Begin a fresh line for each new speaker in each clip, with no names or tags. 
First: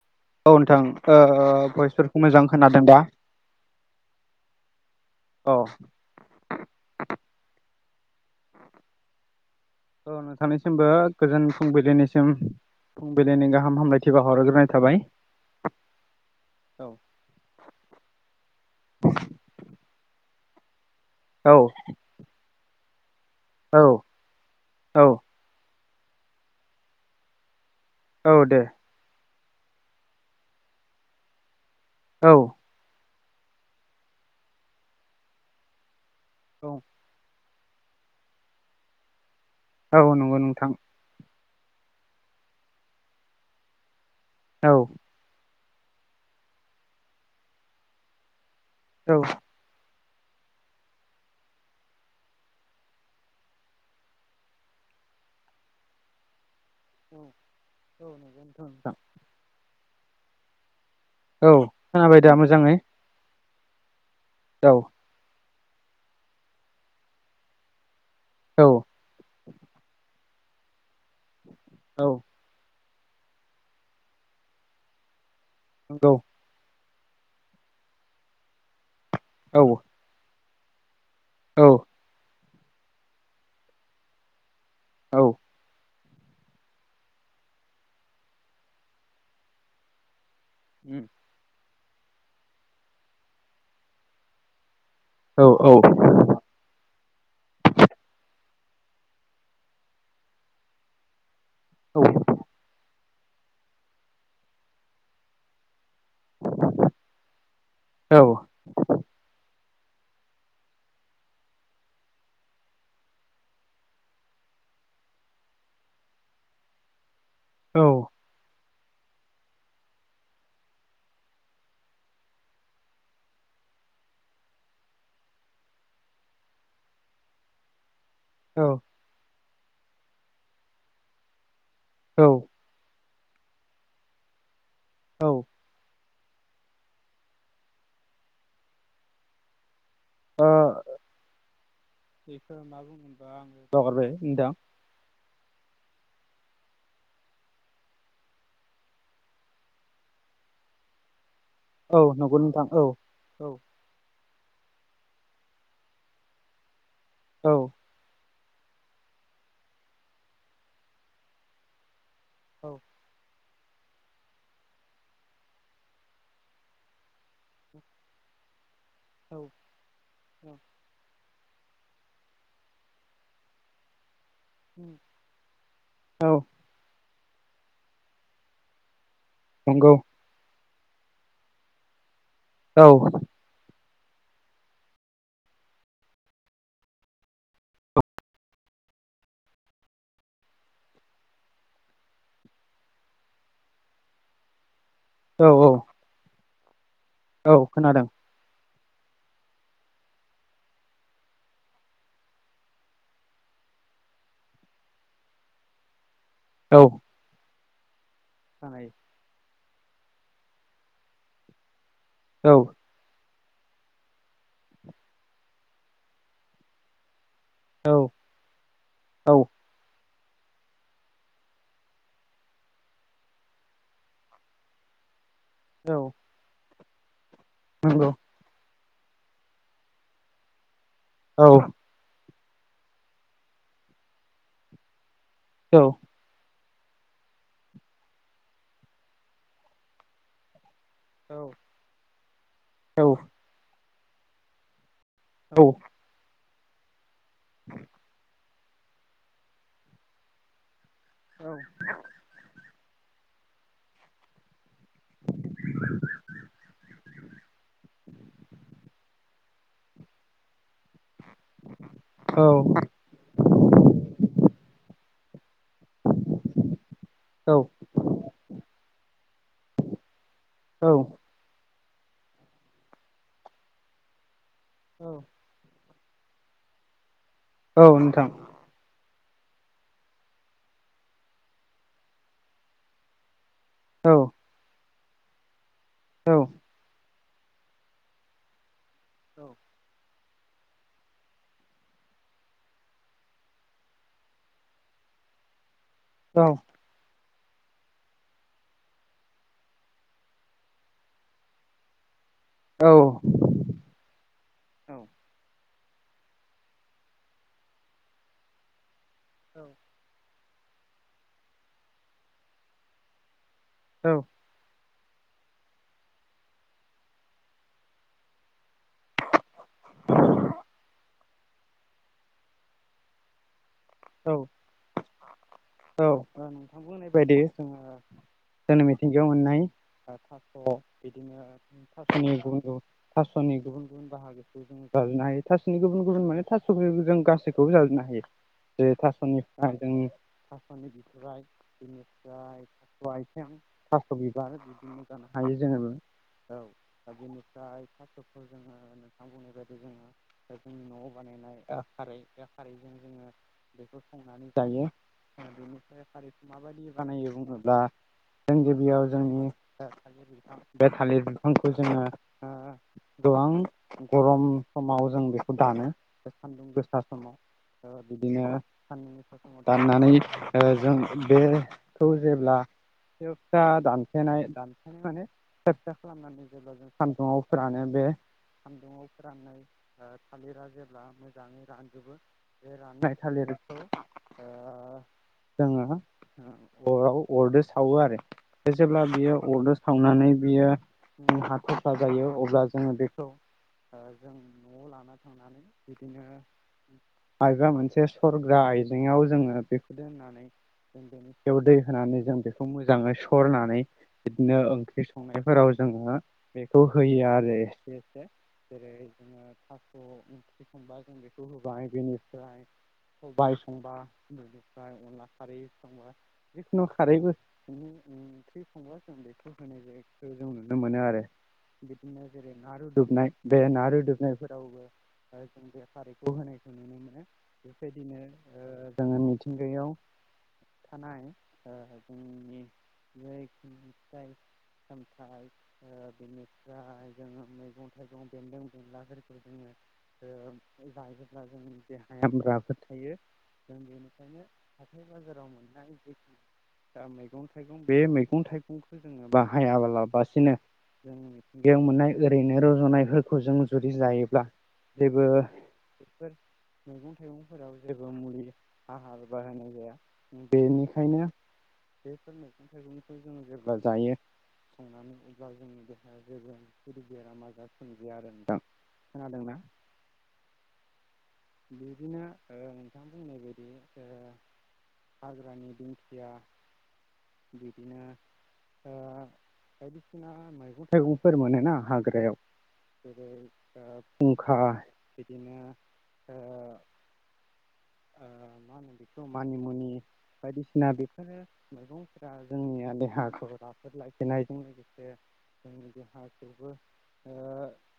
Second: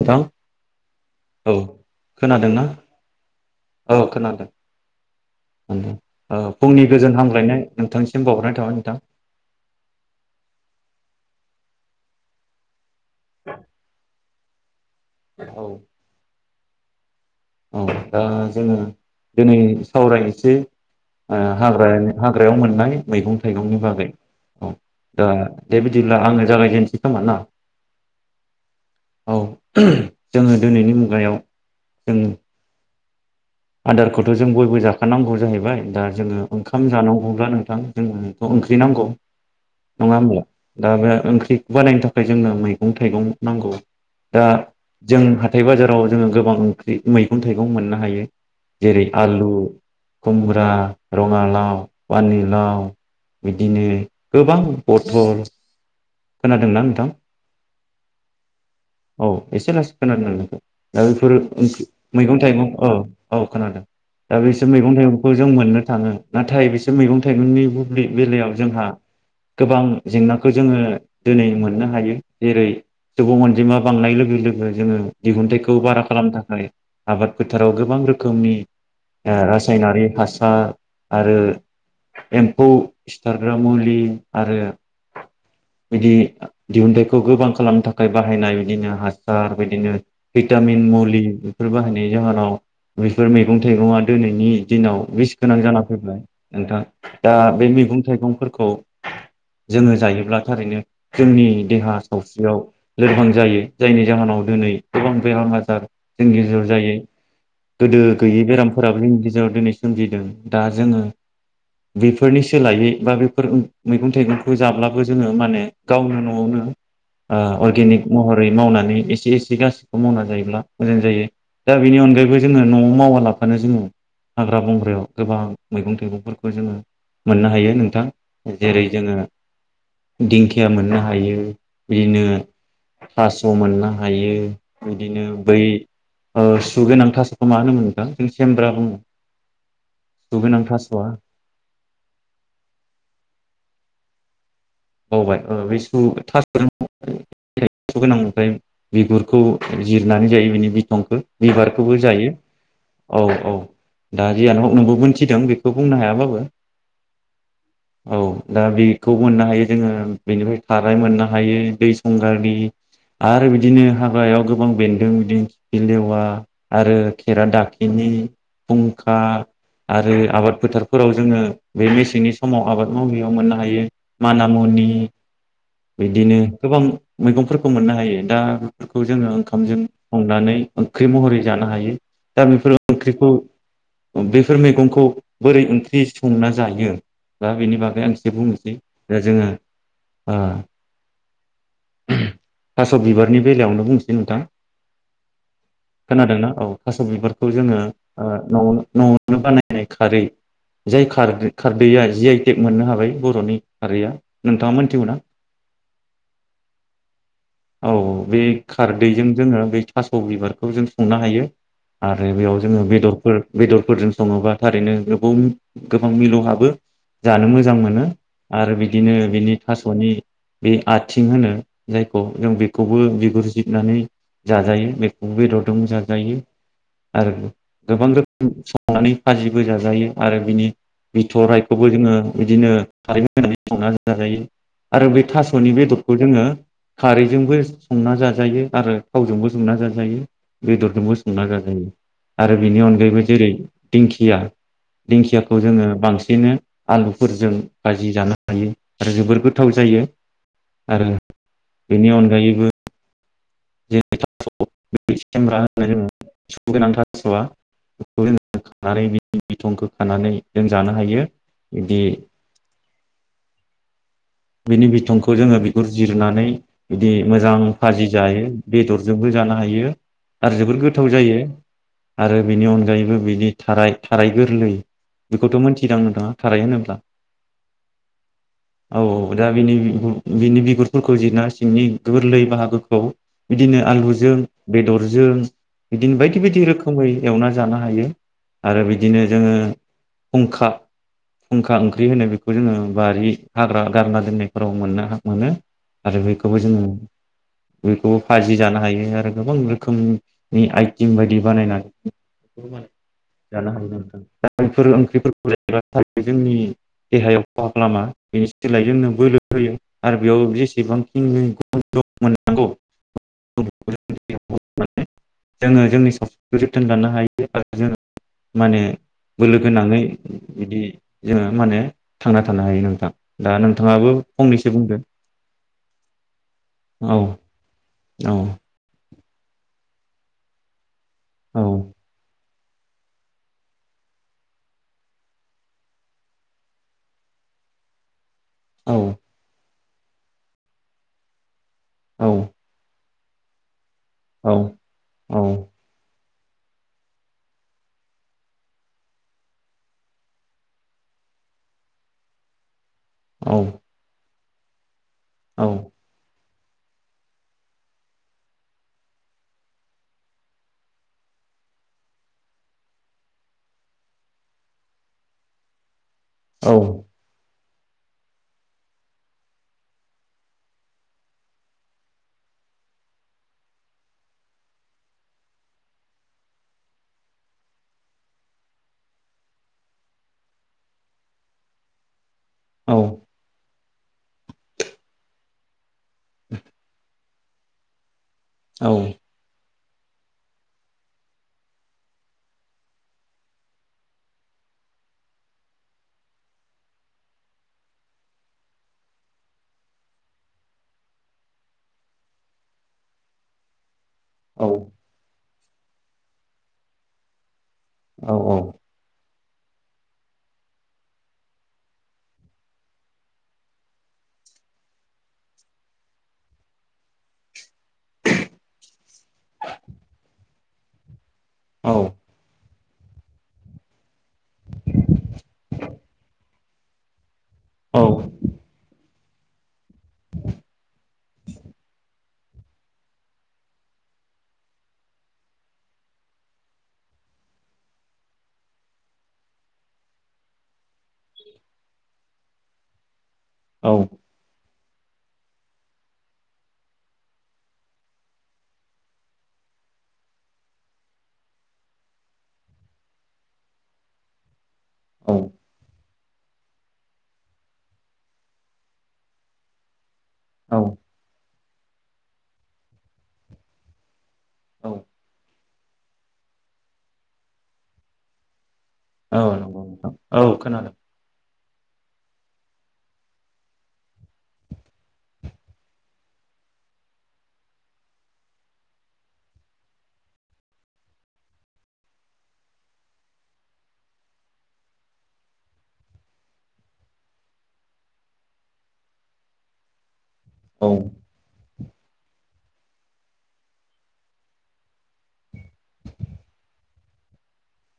नोंथां
औ नोंथां ओ
औ
भइसफोरखौ मोजां
खोनादोंना?
खोनादों दा
औ खोनादों
औ
औ फुंनि गोजोन हामग्लायनाय नोंथांसिम बावहरनाय थाबाय नोंथां।
औ नोंथांनिसिमबो गोजोन फुंबिलिनिसिम फुं बिलिनि गाहामलायथि बा हर ग्रोनाय थाबाय।
औ
औ
औ दा जोङो दिनै सावरायनोसेै
औ
हाग्रा हाग्रायाव मोननाय मैगं थाइगंनि
औ
बागै औ दा दे बिदिब्ला आङो जागायजेननोसै खोमा ना
औ दे।
औ जोङो दिनैनि मुगायाव जों
औ।
आदारखौथ' जों बयबो जाखानांगौ जाहैबाय दा जोङो
औ
ओंखाम जानांगौब्ला नोंथ थां जोंथ' ओंख्रि नांगौ
औ
नङा
नंगौ
होमब्ला
नोंथां
दा बे ओंख्रि बानायनो थाखाय जोंनो मैगं थाइगं नांगौ। दा
औ
जों हा हाथाय बाजाराव जोङो गोबां ओंख्रि मैगं थाइगं मोननो हायो। जेरै
औ
आलु खुमब्रा रङालाव फानिलाव बिदिनो गोबां बथल खोनादोंना नोंथां
औ नंगौ नोंथां नोंथां
औ एसे लासै खोनादों नोंनिखौ। दा बेफोरो
औ खोनाबाय दा
मैगं थाइगं
मोजाङै
औ। औ खोनादों। दा बेसोर
औ
मैगं थाइगंखौ जों मोननो थाङो नाथाय बिसोर मैगं थाइगंनि बे बेलायाव
औ
जोंहा गोबां जेंनाखौ जोङो दिनै मोननो
औ
हायो जेरै सुबुं अनजिमा बांनाय लोगो लोगो जोङो दिहुनथाइखौ बारा
नंगौ
खालामनो थाखाय आबाद फोथाराव गोबां रोखोम खोमि
औ
रासायनारि हास दा आरो
औ
एम्फौ सिथारग्रा मुलि आरो
औ
बिदि दिहुनथाइखौ गोबां खालामनो थाखाय बाहायनाय बिदिनो हासार बिदिनो भिटामिन मुलि बेफोर बाहायनाय जाहोनाव बेफोर मैगं थाइगं दिनैनि दिनाव बिस
औ
गोनां जाना फैबाय नोंथां दा बे मैगं थाइगं खौ जोङो जायोब्ला थारैनो जोंनि देहा सावस्रियाव लोरबां जायो जायनि जाहोनाव दिनै गोबां बेरां आजार जों गेजर जायो गोदो
औ
गैयै बेरामफोराबो जोंनि गेजेराव दिनैम सोमजिदों दा जोङो बेफोरनि सोलायै बा बेफोर मैगं थाइगंखौ जाब्लाबो जोङो माने गावनो न'आवनो अर्गेनिक महरै मावनानै गखौ जायो मोां जायो दा बेनि अनायैबो जोङो न'आव मावालाबानो जोङो हाग्रा बंग्रायाव गोबां मैगं थाइगंफोरखौ जोङो मोननो हायो नोंथां जेरै जोङो दिंखिया मोननो हायो बिदिनो फास्स' मोननो हायो बिदिनो
औ ओ
बै सुगोन थास खौ मा होनोम मोनदों जों सेमब्रा दङ
बेफोर होनना बुंङोनबा आङो बाउगारबाय नोथां
बावबाय बे थास' थ' गोनां ओमफ्राय बिगुरखौ जिरनानै जायो बिनि बिसंखौ बिबारखौबो
औ
जायो
नंगौ नोंथां औ
औ औ दा जिय न हक नोंबो मिथिदों बेखौ बुंनो हायाबाबो
औ
औ दा बेखौ मोननो हायो। जोङो बेनिफ्राय खाराय मोननो हायो दै
औ
[unintelligible] बिदिनो हाग्रायाव गोबां बेन्दों बिदिनो खिलेवा आरो खेरा दाखलिनि फुंखा
औ
आरो आबाद फोथारफोराव जोङो बे मेसेंनि समाव आबाद मावनाययाव मोननो हायो माना मुनि नि
औ
बिदिनो गोबां मैगंफोरखौ मोननो हायो दा बेफोरखौ बेखौ जोङो ओंखामजों
नंगौ
संनानै ओंख्रि महरै जानो हायो दाबेफोर
औ
ओंख्रिखौ बेफोर मैगंखौ बोरै ओंख्रि संना जायो दा बेनि बागै आं एसे बुंनोसै दा जोङो ओ थास' बिबारनि बेलायावनो बुंसै नोंथां।
औ औ
खोनादोंना औ थास' बिबारखौ
औ
जोङो
खोनादों
ओ न'आवनो न'आवनो बानायनाय खारै जाय खारदैआ जि आइ टेक मोननो हाबाय बर'नि खारैया नोंथाङा मोनथिगौना?
औ
औ औ बे
खोनायो
खारदैजों जोङो बै थास' बिबारखौ जों संनो हायो। आरो
औ
बेयाव जोङो बेदरफोर बेदरफोरजों सङोबा थारैनो गोबाव गोबां मिलौ हाबो। जानो मोजां
औ
मोनो आरो बिदिनो
औ
बिनि थास'नि बे आ सिं होनो जायखौ जों बेखौबो बिगुर सिबनानै जाजायो बे बेेदरजों बो
औ
जाजायो आरो गोबां
नंगौ
रोखोम नानै फाजिबो जाजायो आरो बिनि
औ
बिथ'राइखौबो जोङो बिदिनो खारै होनानै संनानै जाजायो आरो बे थास'नि बेदर खारैजोंबो संना जाजायो आरो थावजोंबो संना जाजायो। बेदरजोंबो संना जाजायो। आरो बेनि अनगायैबो जेरै दिंखिया
औ
दिंखियाखौ जोङो बांसिनै आलुफोरजों बाजि जानो हायो आरो जोबोर गोथाव जायो। आरो बेनि अनगायैबो [unintelligible] [unintelligible] थास'आ बिथं गोनांखौ खानानै बिनि बिथंखौ खानानै जों जानो हायो। बिदि
औ
बिनि बिथंखौ जोङो - बिगुर जिरनानै बिदि मोजां फाजि जायो बेदरजोंबो जानो हायो आरो जोबोद गोथाव जायो। आरो बिनि अनगायैबो बिनि थाराय थाराय गोरलै बेखौथ' मोनथि गोदां नोंथाङा थाराय होनोब्ला
औ नोंथां
औ औ दा बिनि बिनि बिगुरफोरखौ जिरना सिंनि गोरलै बाहागोखौ बिदिनो
औ
आलुजों बेदरजों जों बिदिनो
औ
बायदि बायदि रोखोमै एवना जानो हायो आरो बिदि बिदिनो जोङो फुंखा फुंखा ओंख्रि होनो बेखौ जोंङो बारि हाग्रा गारना दोननायफोराव मोननो हा मोनो आरो बेखौबो जोंङो बेखौबो फाजि जानो हायो आरो गोबां रोखोमनि नि आइटिम बायदि बानायना - जानो हागोन नोंथां दा बेफोर
औ
ओंख्रिफोरखौ नाथाय जोंनि देहायाव खहा खालामा। बेनि सोलाय जोंनो बोलो होयो आरो बेयाव जेसेबांखिनिखौथ' मोननांगौ
औ
[unintelligible] [unintelligible] दानों थाङाबो फंनैसो बुंदों।
औ नोंथां बुंनाय बायदि जोङो।
औ
जोंनि मिथिंगायाव मोननाय थास'‌ बिदिनो थास'नि थास'नि गुबुन गुबुन बाहागोखौ जों जाजोबनो हायो थास'नि गुबुन गुबुन माने थास' जों गासैखौबो जाजोबनो हायो। बे थास'नि जोंनि [unintelligible] [unintelligible] [unintelligible] खास' बिबार बिदिनो जानो हायो जोङो औ दा बेनिफ्राय फार्ट अफल जोङो नोंथां बुंनि बायदि जोङो जोंनि न'आव बानायनाय खारै खारै जोङो बेखौ संनानै जायो बिनिफ्राय माबायदि बानायो बुङोब्ला सान्दुं गोसा समाव बिदिनो साननै सानथामाव दाननानै जों बेखौ जेब्ला सेबसा दानफेनाय दानफनाय माने सेबसा खालामनानै जेब्ला जों सान्दुंआव फोरानो बे सान्दुंआव फोराननाय थालिरा जेब्ला मोजाङै रानजोबो बे राननाय थालिर जोङो अराव अरदो सावो आरो। एसे जेब्ला बियो अरजों सावनानै बियो हाथफ्ला जायो अब्ला जोङो बेखौ जों न'आव लाना थांनानै बिदिनो मायबा मोनसे सरग्रा आइजेेंआव जोङो बेखौ दोननानै जों बेनि सायाव दै होनानै जों बेखौ मोजाङै सरनानै बिदिनो ओंख्रि संनाय फोराव जोङो बेखौ होयो आरो। एसे जेरै थास' ओंख्रि संबा जों बेखौ होबाय बेनिफ्राय सबाय संबा फ्राय अनला खारै संबा जिखुनु खारै ओंख्रि संबा जों बेखौ होनाय जखौ जों नुनो मोनो आरो बिदिनो जेरै नारु दुबनाय बे ना रुदुबनायफोरावबो जों बे खारैखौ होनायखौ नुनो मोनो बेबायदिनो जोङो मिथि मिथिंयाव थानाय जोंनि जेरै फिथाइ सामथाइ बेनिफ्राय जोङो मैगं थाइगं बेन्दों बेनलाफोरखौ जोङो जायोब्ला जोंनि देहाया राफोर थायो। [unintelligible] हाथाय बाजाराव मोननाय जेखि दा मैगं थाइगं बे मैगं थाइगंखौ जोङो बाहायाबालासिनो जों मिथिंगायाव मोननाय ओरैनो रज'नायफोरखौ जों जुदि जायोब्ला जेबो बेफोर मैगं थाइगंफोराव जेबो मुलि हाहार बाहायनाय जाया। बेनिखायनो बेफोर मैगं थाइगंखौ जों जेब्ला जायो संनानै अब्ला जोंनि देहाया जेबो बेराम आजार सोमजिया आरो नोंथां
औ
खोनादोंना?
नंगौ नोंथां औ खोनादों।
बिदिनो नोंथां बुंनाय बायदि ओ हाग्रानि दिंखिया बिदिनो ओ बायदिसिना मैगं थाइगंफोर मोनोना हाग्रायाव जेरै फुंखा बिदिनो ओ ओ मा होनो बेखौ मानिमुनि
औ
बायदिसिना बेफोरो मैगंफोरा जोंनिया देहाखौ राफोद लाखिनायजों लोगोसे जोंनि देहाखौबो ओ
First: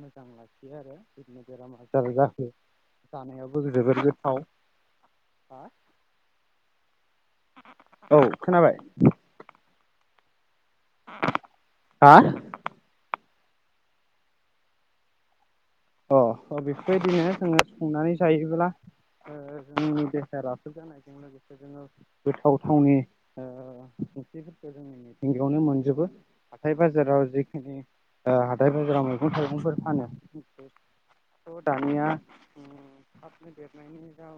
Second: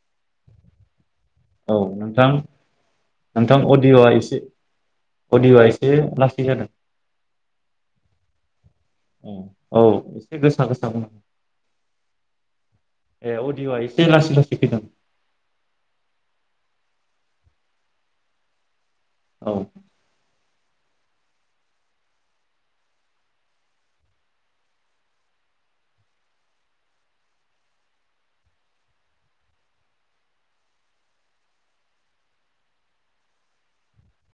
मोजां लाखियो आरो जेबो बेराम
औ
आजार
नोंथां
जाहो
नोंथां
जानायावबो जोबोद
अदिय'आ एसे
गोथाव
अडिय'आ एसे लासै जादों
औ खोनाबाय
औ [unintelligible]
हा अ
[unintelligible] ए अदिअ'आ एसे लासै लासै फैदों।
अ अ बेफोरबायदिनो जोङो संनानै जायोबोला
औ
[unintelligible] जानायजों लोगोसे जोङो गोथाव थावनि ओ ओंख्रिफोरखौ जोंनि मिथिंगयावनो मोनजोबो हाथाय बाजाराव जेखिनि ओ हाथाय बाजाराव मैगं थाइगंफोर फानो थ' दानिया ओ थाबनो देरनायनि जा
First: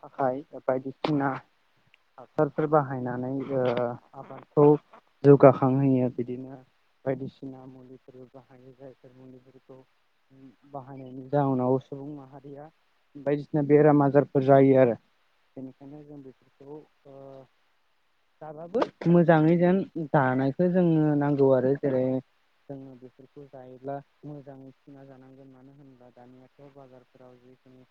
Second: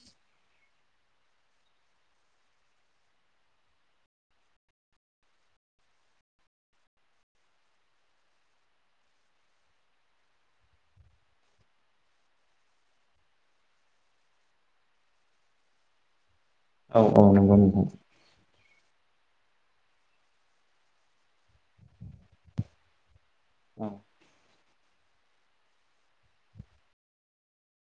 थाखाय बायदिसिना हासारफोर बाहायनानै ओ आबादखौ जौगाखांहोयो बिदिनो बायदिसिना मुलिफोर बाहायो जायफोर मुलिफोरखौ बाहायनायनि जाहोनाव सुबुं माहारिया बायदिसिना बेराम आजारफोर जायो आरो बेनिखायनो जों बे खौ
औ औ
ओ
नंगौ नोंथां
जाबाबो मोजाङै जेन जानायखौ जोंनो नांगौ आरो जेरै जोङो बेफोर खौ जायोब्ला मोजाङै [unintelligible] जानांगोन मानो होनोब्ला दानियाथ' बाजारफोराव जिखिनि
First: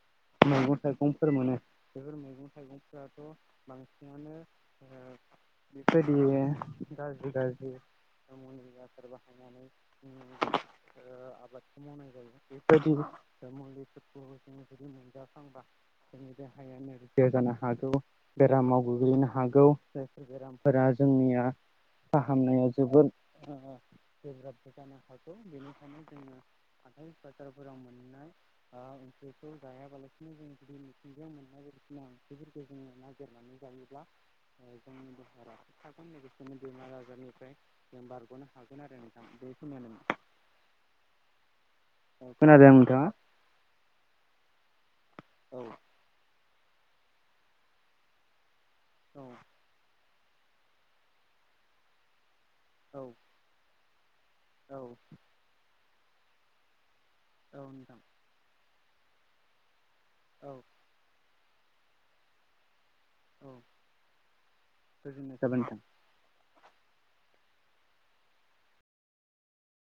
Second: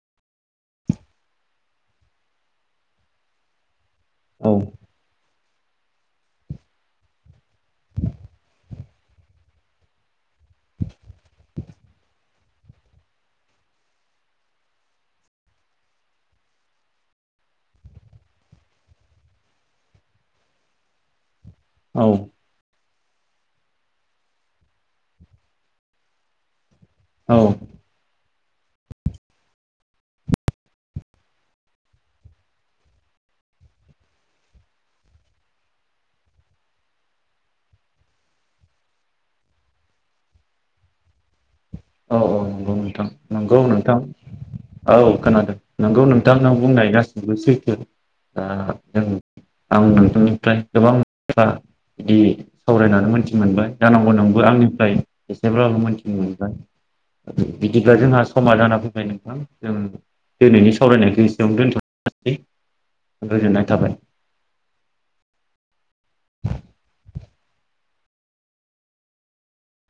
मैगं थाइगंफोर मोनो बेफोर मैगं थाइगंफोराथ' बांसिन मोनो
औ
ओ बेफोरबायदिनो गाज्रि गाज्रि [unintelligible] बाहायनानै उम मावनाय जायो बेबायदि मुलिफोरखौ जोङो जुदि मोनजाफ्लांबा जोंनि देहाया नोरजिया जानो हागौ बेरामाव गोग्लैनो हागौ जायफोर बेरामफोरा जोंनिया
औ
फाहामनाया जोबोद ओ गोब्राबबो जानो हागौ बेनिखायनो जोङो हाथाइ
औ
बाजारफोराव मोननाय ओंख्रिखौ जायाबालासिनो जों जुदि मिथिंगायाव मोननाय बायदिसिना ओंख्रिफोरखौ जोङो नागिरनानै जायोब्ला जोंनि देहाया राफोद थागोन लोगोसेनो बेमार आजारनिफ्राय जों बारग'नो हागोन आरो नोंथां बेखिनियानो
औ औ
खोनादों
नंगौ
नोंथाङा?
नोंथां नंगौ नोंथां। औ खोनादों
औ
नोंगौ नोंथांनाव, बुंनाय गासिनोबो सैथो दा,
औ
[unintelligible] ओमफ्राय गोबां बाथ्रा बिदि,
औ
सावरायनानै मोन्थि मोनबाय, जानांगौ नों
औ
आंनिफ्राय एसेब्लाबो मोनथि [unintelligible]
औ
बिदिब्ला
नोंथां
जोंहा समा जाना [unintelligible] नोंथां जों
औ
दिनैनि सावरायनायखो एस जों दोनथ'निसै
औ गोजोननाय थाबाय नोंथां,